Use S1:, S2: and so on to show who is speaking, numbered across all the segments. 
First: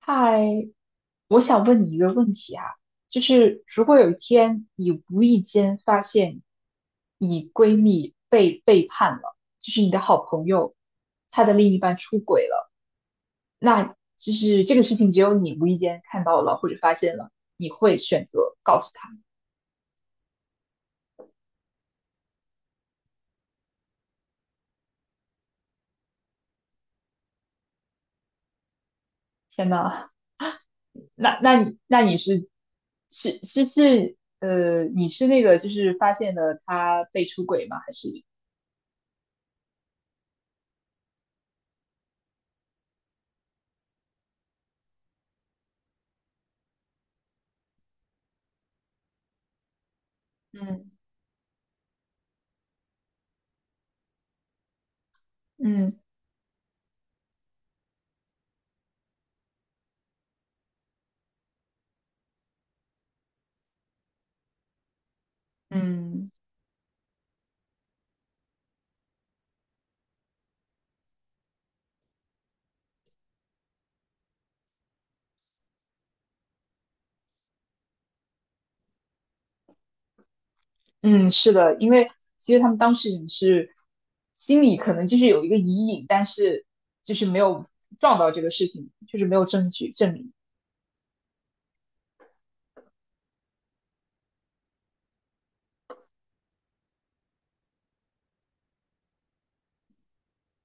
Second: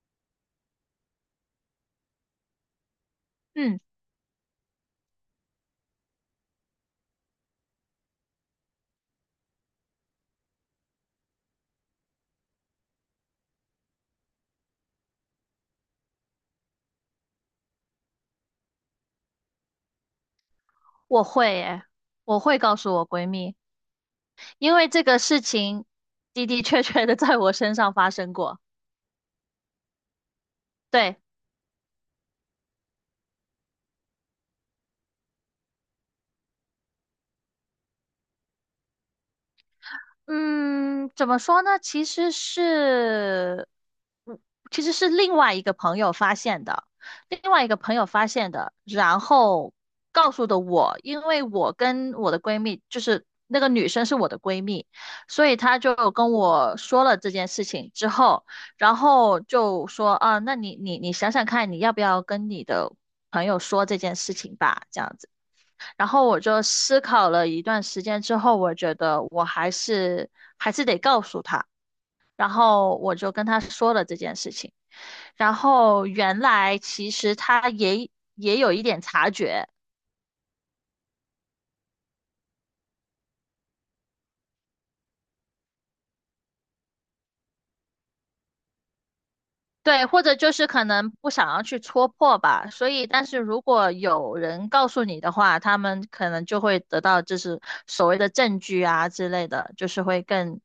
S1: 嗨，我想问你一个问题啊，就是
S2: 嗯，
S1: 如果有一天你无意间发现你闺蜜被背叛了，就是你的好朋友，她的另一半出轨了，那就是这个事情只有你无意间看到了或者发现了，你会选择告诉她。
S2: 我会耶，我会告诉我闺蜜，因为这个事情的的确确的在我身上发生过。
S1: 天呐，
S2: 对，
S1: 那那你那你是是是是呃，你是那个就是发现了她被出轨吗？还是
S2: 嗯，怎么说呢？其实是，嗯其实是另外一个朋友发现的，另外一个朋友发现的，然后告诉的
S1: 嗯
S2: 我，因为我跟我的闺蜜，就是那个女生是我的闺蜜，所以她
S1: 嗯
S2: 就跟我说了这件事情之后，然后就说啊，那你想想看，你要不要跟你的朋友说这件事情吧，这样子。然后
S1: 嗯，
S2: 我就思考了一段时间之后，我觉得我还是得告诉他，然后我就跟他说了这件事情。然后原来其实他也有一点察觉，
S1: 嗯，是的，因为其实他们当时人是心里可能就是有一个疑影，但是就是没有撞到这个事情，就是没有证据
S2: 对，
S1: 证
S2: 或
S1: 明。
S2: 者就是可能不想要去戳破吧，所以，但是如果有人告诉你的话，他们可能就会得到就是所谓的证据啊之类的，就是会更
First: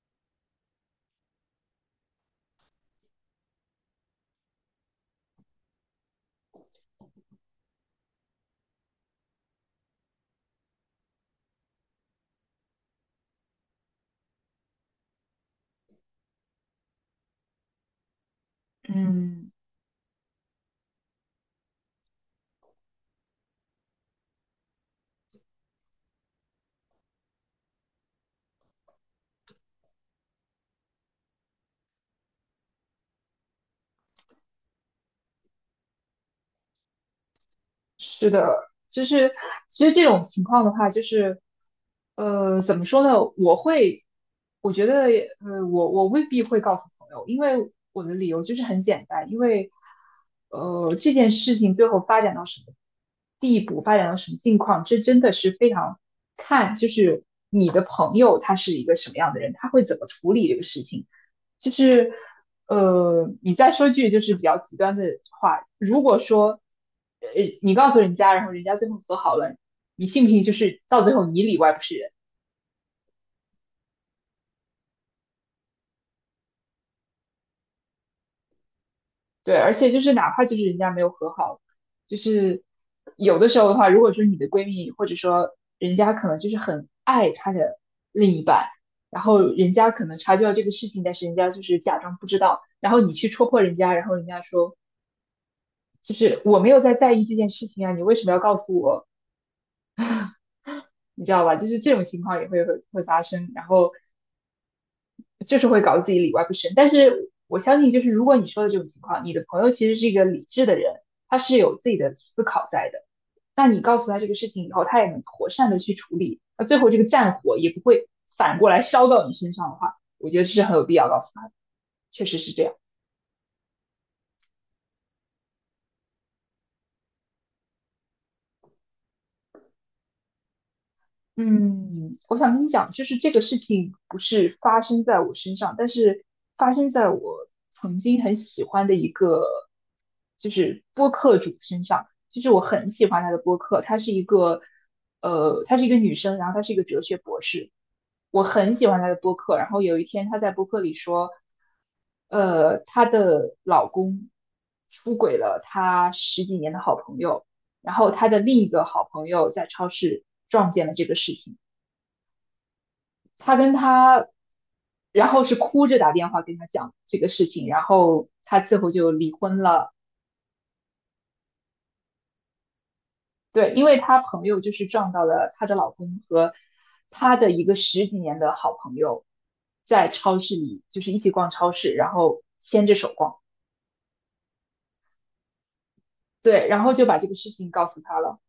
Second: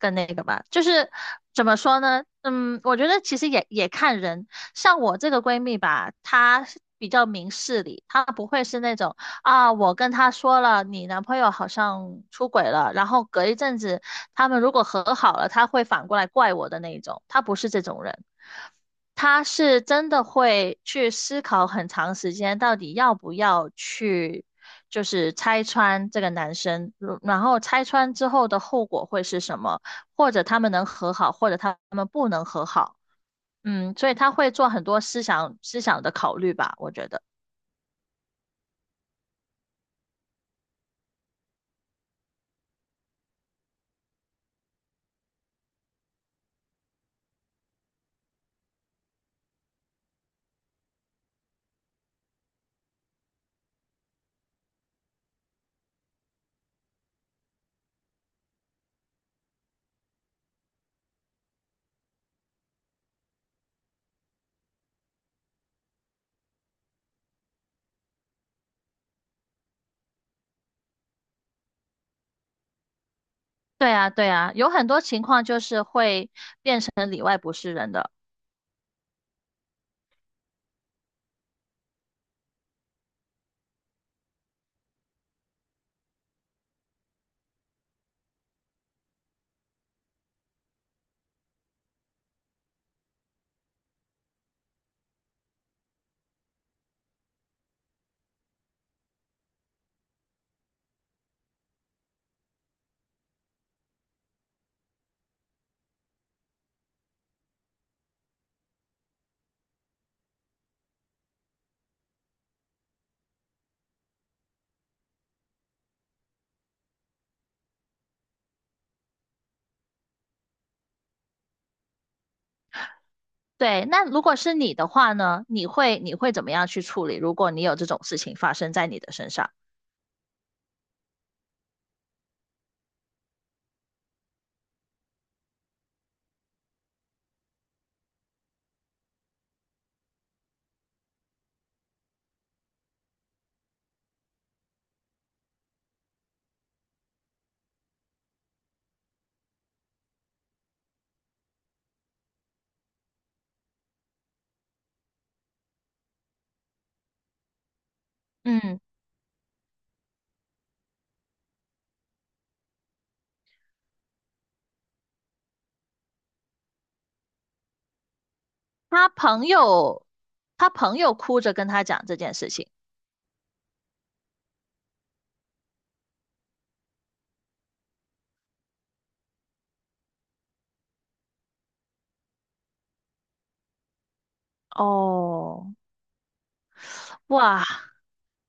S2: 更那个吧。就是怎么说呢？嗯，我觉得其实也看人，像我这个闺蜜吧，她是比较明事理，她不会是那种啊，我跟她说了你男朋友好像出轨了，然后隔一阵子他们如果和好了，她会反过来怪我的那一种，她不是这种人。他
S1: 嗯。
S2: 是真的会去思考很长时间，到底要不要去，就是拆穿这个男生，然后拆穿之后的后果会是什么，或者他们能和好，或者他们不能和好。嗯，所以他会做很多思想的考虑吧，我觉得。
S1: 就是其实这种情况的话，就是怎么说呢？我觉得我未必会告诉朋友，因为我的理由就是很简单，因为这件事情最后发展到什么地步，发展到什么境况，这真的是非常看，就是你的朋友他是一个什么样的人，他会怎么处理这个事情。就是，你再说句就是比较极端的话，如果说，呃，你告诉人家，然后人家最后和好了，你信不信就是到最后你里外不是人？
S2: 对啊，对啊，有很多情况就是会变成里外不是人的。
S1: 对，而且就是哪怕就是人家没有和好，就是有的时候的话，如果说你的闺蜜或者说人家可能就是很爱她的另一半，然后人家可能察觉到这个事情，但是人家就是假装不知道，然后你去戳破人家，然后人家说。就是我没有在意这件事情啊，你为什么要告诉我？你知道吧？就是这种情况也会发生，然后就是会搞得自己里外不是人。但是我相信，就是如果你说的这种情况，你的朋友其实是一个理智的人，他是有自己的思考在的。那你告诉他这个事情以后，他也能妥善的去处理，那最后这个战火也不会反过来烧到你身上的话，我觉得这是很有必要告诉他的，确实是这样。
S2: 对，那如果是你的话呢，你会怎么样去处理？如果你有这种事情发生在你的身上，
S1: 嗯，我想跟你讲，就是这个事情不是发生在我身上，但是发生在我曾经很喜欢的一个，就是播客主身上。就是我很喜欢他的播客，她是一个女生，然后她是一个哲学博士，我很喜欢她的播客。然后有一天她在播客里说，她的老公出轨了她十几年的好朋友。然后他的另一
S2: 嗯。
S1: 个好朋友在超市撞见了这个事情，他跟他，然后是哭着打电话跟他讲这个事情，然后他最后
S2: 他
S1: 就离
S2: 朋
S1: 婚了。
S2: 友，他朋友哭着跟他讲这件事情，
S1: 对，因为他朋友就是撞到了她的老公和她的一个十几年的好朋友，在超市里就是一起逛超市，然后牵着手逛。
S2: 哦，
S1: 对，然后就把这个事
S2: 哇，
S1: 情告诉他了。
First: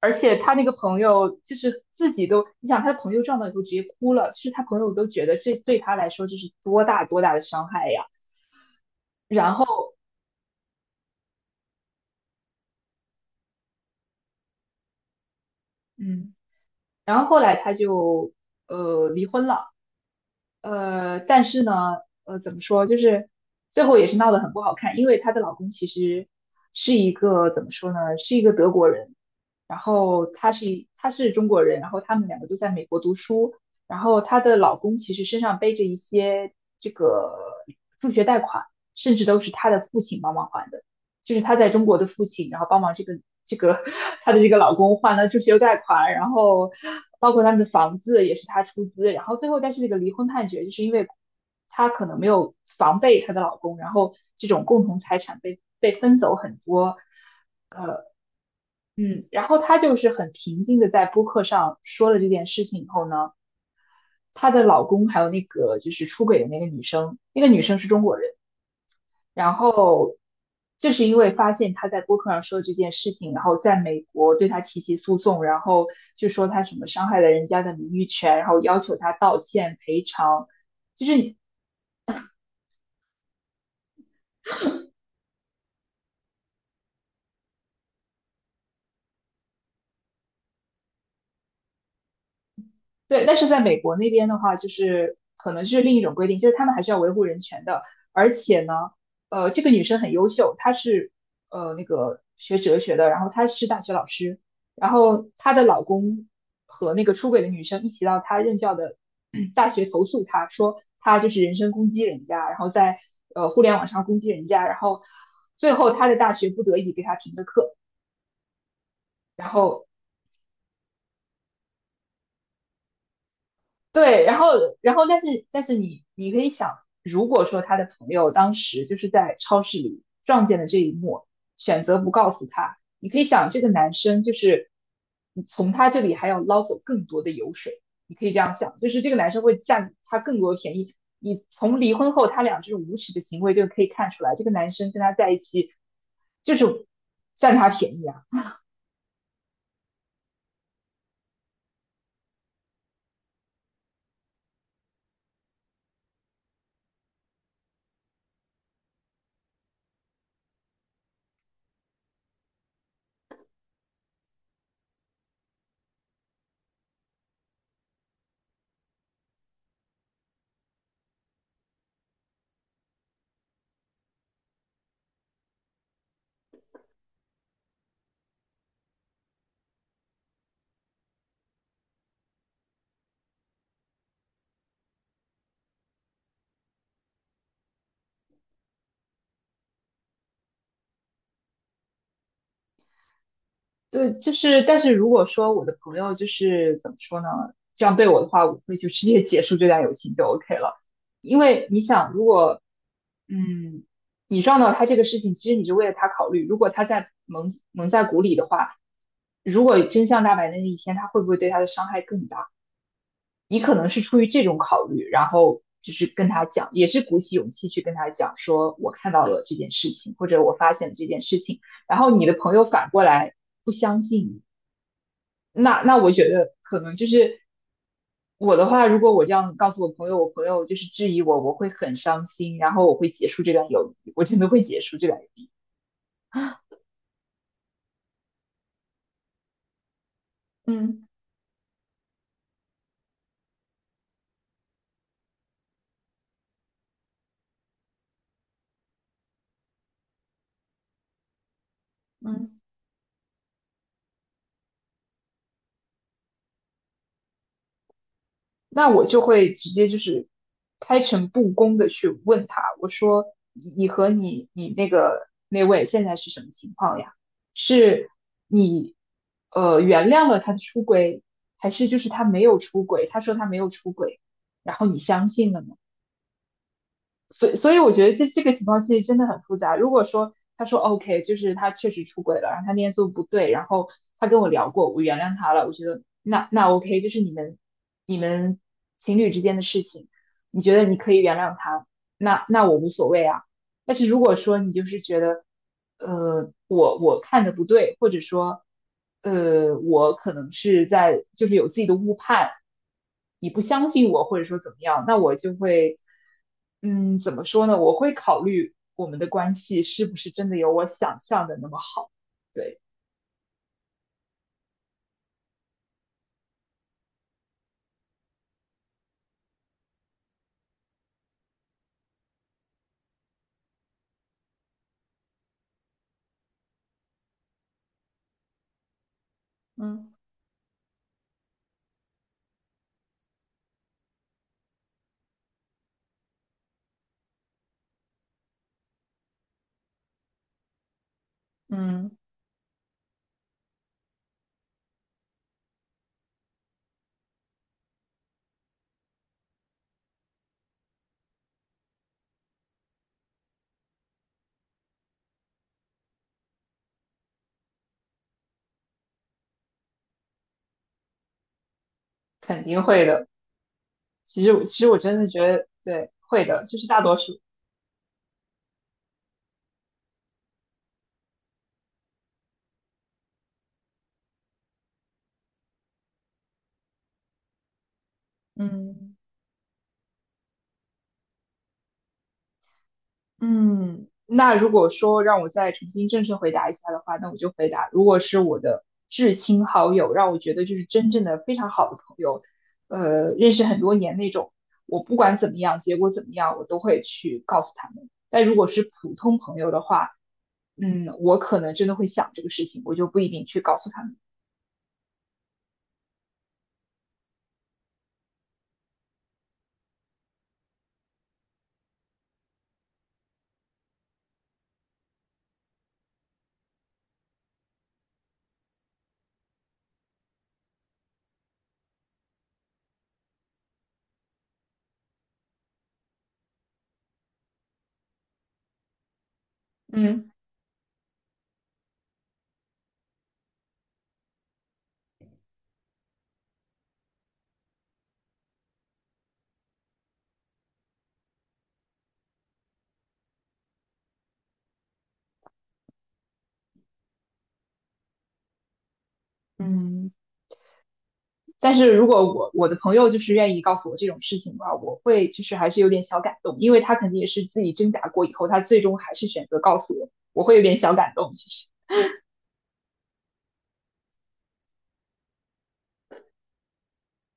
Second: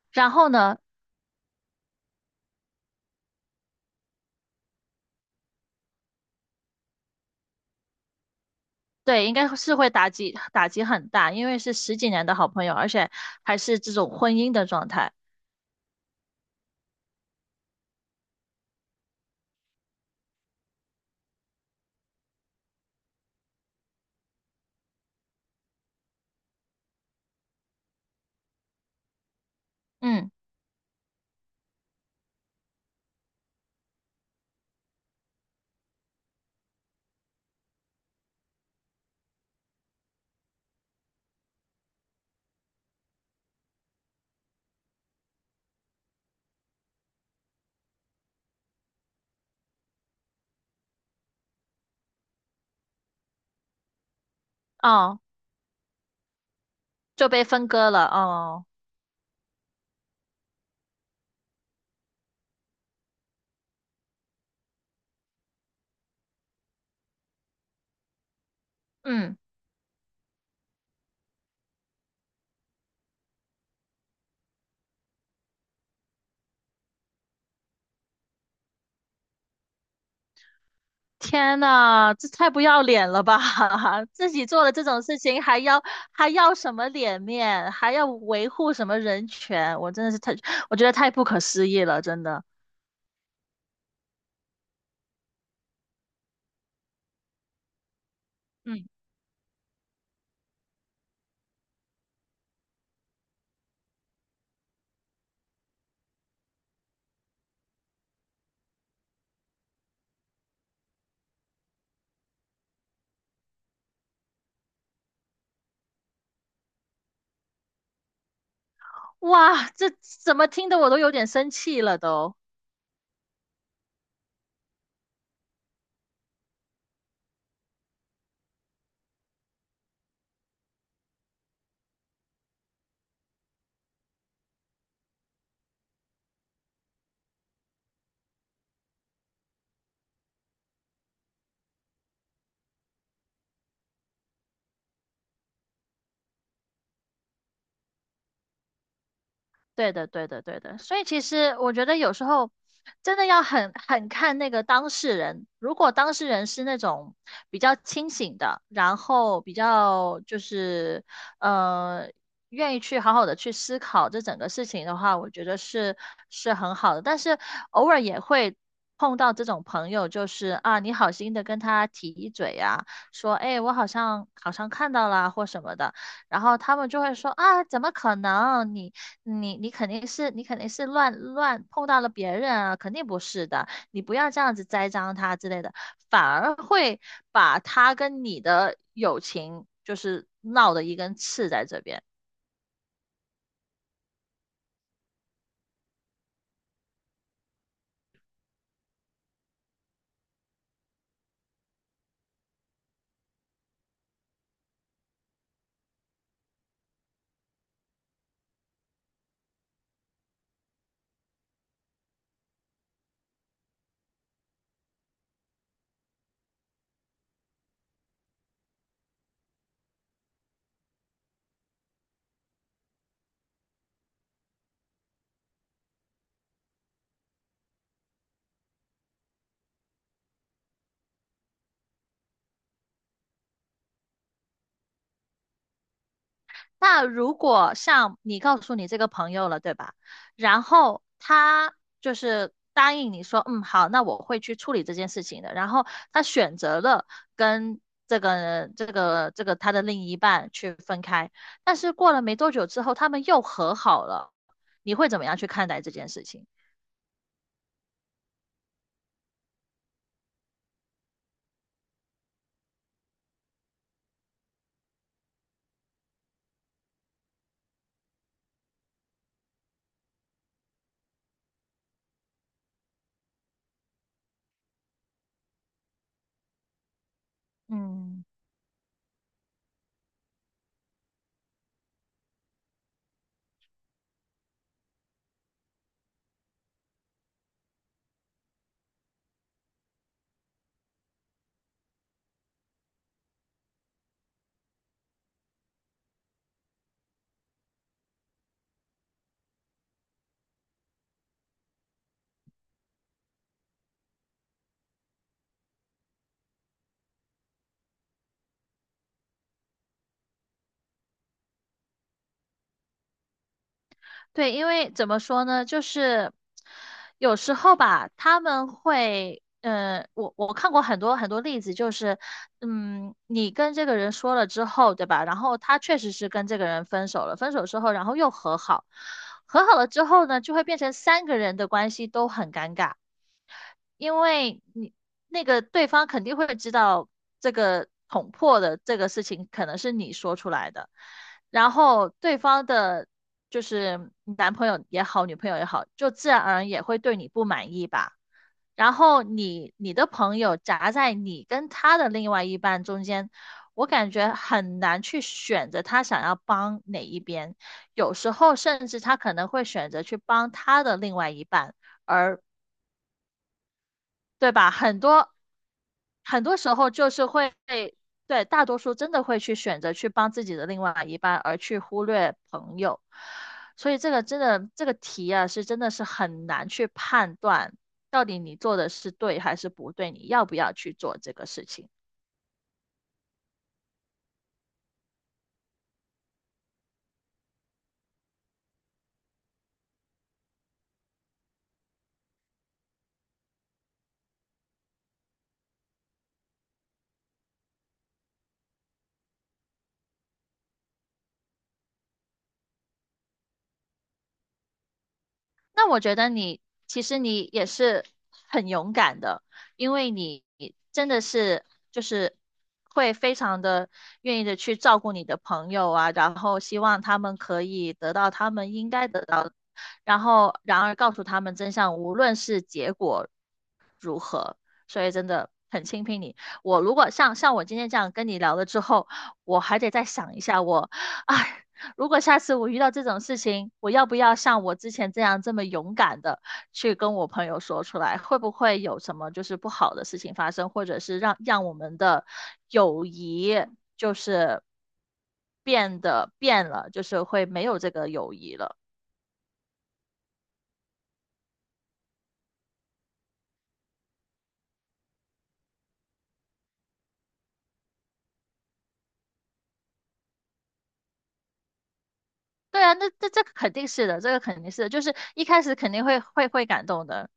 S1: 而
S2: 然
S1: 且
S2: 后
S1: 他那个
S2: 呢，
S1: 朋友就是自己都，你想他的朋友撞到以后直接哭了，其实他朋友都觉得这对他来说就是多大多大的伤害呀。
S2: 对，应
S1: 然
S2: 该是会
S1: 后，
S2: 打击很大，因为是十几年的好朋友，而且还是这种婚姻的状态，
S1: 嗯，然后后来他就离婚了。但是呢，怎么说，就是最后也是闹得很不好看，因为她的老公其实是一个怎么说呢，是一个德国人，然后
S2: 嗯，
S1: 她是中国人，然后他们两个就在美国读书，然后她的老公其实身上背着一些这个助学贷款，甚至都是她的父亲帮忙还的。就是她在中国的父亲，然后帮忙这个这个她的这个老公还了助学贷款，然后包括他们的房子也是她出资，然后最后但是这个离婚判决就是因为她可能没有防备她的老公，然后这种共同财
S2: 哦，
S1: 产被分走很多，
S2: 就被分割了，哦，
S1: 嗯，然后她就是很平静的在播客上说了这件事情以后呢，她的老公还有那个就是出轨的那个女生，那个女生是中国人。
S2: 嗯，
S1: 然后就是因为发现他在播客上说的这件事情，然后在美国对他提起诉讼，然后就说他什么伤害了人家的名誉权，然后要求他道歉赔偿，就是
S2: 天呐，这太不要脸了吧！自己做了这种事情，还要什么脸面，还要维护什么人权？我真的是太，我觉得太不可思议了，真的。
S1: 对，但是在美国那边的话，就是可能是另一种规定，就是他们还是要维护人权的。而且呢，
S2: 嗯。
S1: 这个女生很优秀，她是那个学哲学的，然后她是大学老师，然后她的老公和那个出轨的女生一起到她任教的大学投诉她，说她就是人身攻击人家，然后在互联网上攻击人家，然后最后她的大学不得已给她停的课，然
S2: 哇，
S1: 后
S2: 这怎么听得我都有点生气了都。
S1: 对，然后但是你可以想，如果说他的朋友当时就是在超市里撞见了这一幕，选择不告诉他，你可以想这个男生就是你从他这里还要捞走更多的油水，你可以这样想，就是这个男生会占他更多的便宜。你从离婚后他俩这种无耻的行为就可以看出来，这个男生跟他在一起就是占他便宜啊。
S2: 对的，对的，对的。所以其实我觉得有时候真的要很看那个当事人。如果当事人是那种比较清醒的，然后比较就是呃愿意去好好的去思考这整个事情的话，我觉得是很好的。但是偶尔也会碰到这种朋友，就是啊，你好心的跟他提一嘴呀，说哎，我好像看到啦或什么的。然后他们就会说啊，怎么可能？你肯定是乱碰到了别人啊，肯定不是的，你不要这样子栽赃他之类的，反而会把他跟你的友情就是闹的一根刺在这边。
S1: 对，就是，但是如果说我的朋友就是怎么说呢，这样对我的话，我会就直接结束这段友情就 OK 了。因为你想，如果嗯，你撞到他这个事情，其实你是为了他考虑。如果他在蒙在鼓里的话，如果真相大白的那一天，他会不会对他的伤害更大？你可能是出于这种考虑，然后就是跟他讲，也是鼓起勇气去跟他讲，说我看到了这件事情，或者我发现了这件事情。然后你的朋友反过来不相信你，那我觉得可能就是我的话，如果我这样告诉我朋友，我朋友就是质疑我，我会很伤心，然后我会结束这段友谊，我真的会结束这段友谊。
S2: 那如果像你告诉你这个朋友了，对吧？然后
S1: 嗯
S2: 他就是答应你说，嗯，好，那我会去处理这件事情的。然后他选择了跟这个他的另一半去分开，但是过了没
S1: 嗯
S2: 多久之后，他们又和好了。你会怎么样去看待这件事情？
S1: 那我就会直接就是开诚布公的去问他，我说你和你那个那位现在是什么情况呀？是你原谅了他的出轨，还是就是他没有出轨？他说他没有出轨，然后你相信了吗？所以我觉得
S2: 嗯。
S1: 这个情况其实真的很复杂。如果说他说 OK，就是他确实出轨了，然后他那天做不对，然后他跟我聊过，我原谅他了，我觉得那 OK，就是你们情侣之间的事情，你觉得你可以原谅他，那我无所谓啊。但是如果说你就是觉得，我看的不对，或者说，我可能是在就是有自己的误判，你不相信我，或者说怎么样，那我就会，怎么说呢？我会考虑我们的关系是不是真的有我想象的那么好。对，
S2: 对，因为怎么说呢，就是有时候吧，他们会，呃，我看过很多例子，就是，嗯，你跟这个人说了之后，对吧？然后他确实是跟这个人分手了，分手之后，然后又和好，和好了之
S1: 嗯
S2: 后呢，就会变成三个人的关系都很尴尬。因为你那个对方肯定会知道这个捅破的这个事情可能是你说出来的，然后
S1: 嗯
S2: 对方的，就是男朋友也好，女朋友也好，就自然而然也会对你不满意吧。然后你的朋友夹在你跟他的另外一半中间，我感觉很难去选择他想要帮哪一边，有时候甚至他可能会选择去帮他的另外一半。而
S1: 肯定会的。其
S2: 对
S1: 实我
S2: 吧？
S1: 其实我
S2: 很
S1: 真的
S2: 多
S1: 觉得，对，
S2: 很
S1: 会
S2: 多
S1: 的，
S2: 时
S1: 就是
S2: 候
S1: 大
S2: 就
S1: 多
S2: 是
S1: 数。
S2: 会，对，大多数真的会去选择去帮自己的另外一半，而去忽略朋友。所以这个真的，这个题啊，是真的是很难去判断到底你做的是
S1: 嗯。
S2: 对还是不对，你要不要去做这个事情。
S1: 嗯，那如果说让我再重新正式回答一下的话，那我就回答，如果是我的至亲好友，让我觉得就是真正的非常好的朋友，认识很多年那种，我不管怎么样，结果怎么样，我都会去告诉他们。但如果是普通朋友的话，我可能真的会想这个事情，我就不一定去告诉他们。
S2: 那我觉得你其实你也是很勇敢的，因为你真的是就是会非常的愿意的去照顾你的朋友啊，然后希望他们可以得到他们应该得到的然后然而告诉他们真相，无论是结果所以真的很钦佩你。我如果像我今天这样跟你聊了之后，我还得再
S1: 嗯。
S2: 想一下我，哎，如果下次我遇到这种事情，我要不要像我之前这样这么勇敢的去跟我朋友说出来？会不会有什么就是不好的事情发生，或者是让我们的友谊就是变了，就是会没有这个友谊了？
S1: 嗯。但是如果我的朋友就是愿意告诉我这种事情的话，我会就是还是有点小感动，因为他肯定也是自己挣扎过以后，他最终还是选择告诉我，我会有点小感动。其实，
S2: 对啊，那这个肯定是的，这个肯定是的，就是一开始肯定会感动的。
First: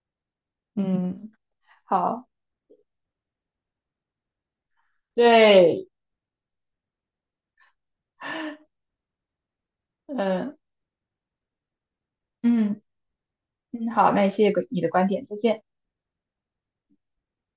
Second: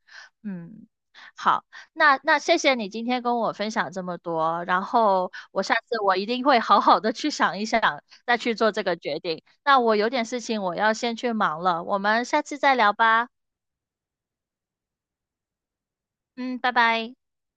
S2: 嗯，
S1: 嗯，
S2: 好，那
S1: 好，
S2: 谢谢你今天跟我分享这么多，然后我下
S1: 对，
S2: 次我一定会好好的去想一想，再去做这个决定。那我有
S1: 嗯
S2: 点事
S1: 呃
S2: 情我要先去忙了，我们下次再
S1: 嗯
S2: 聊吧。
S1: 嗯，好，那谢谢你的观点，再见。
S2: 嗯，拜拜。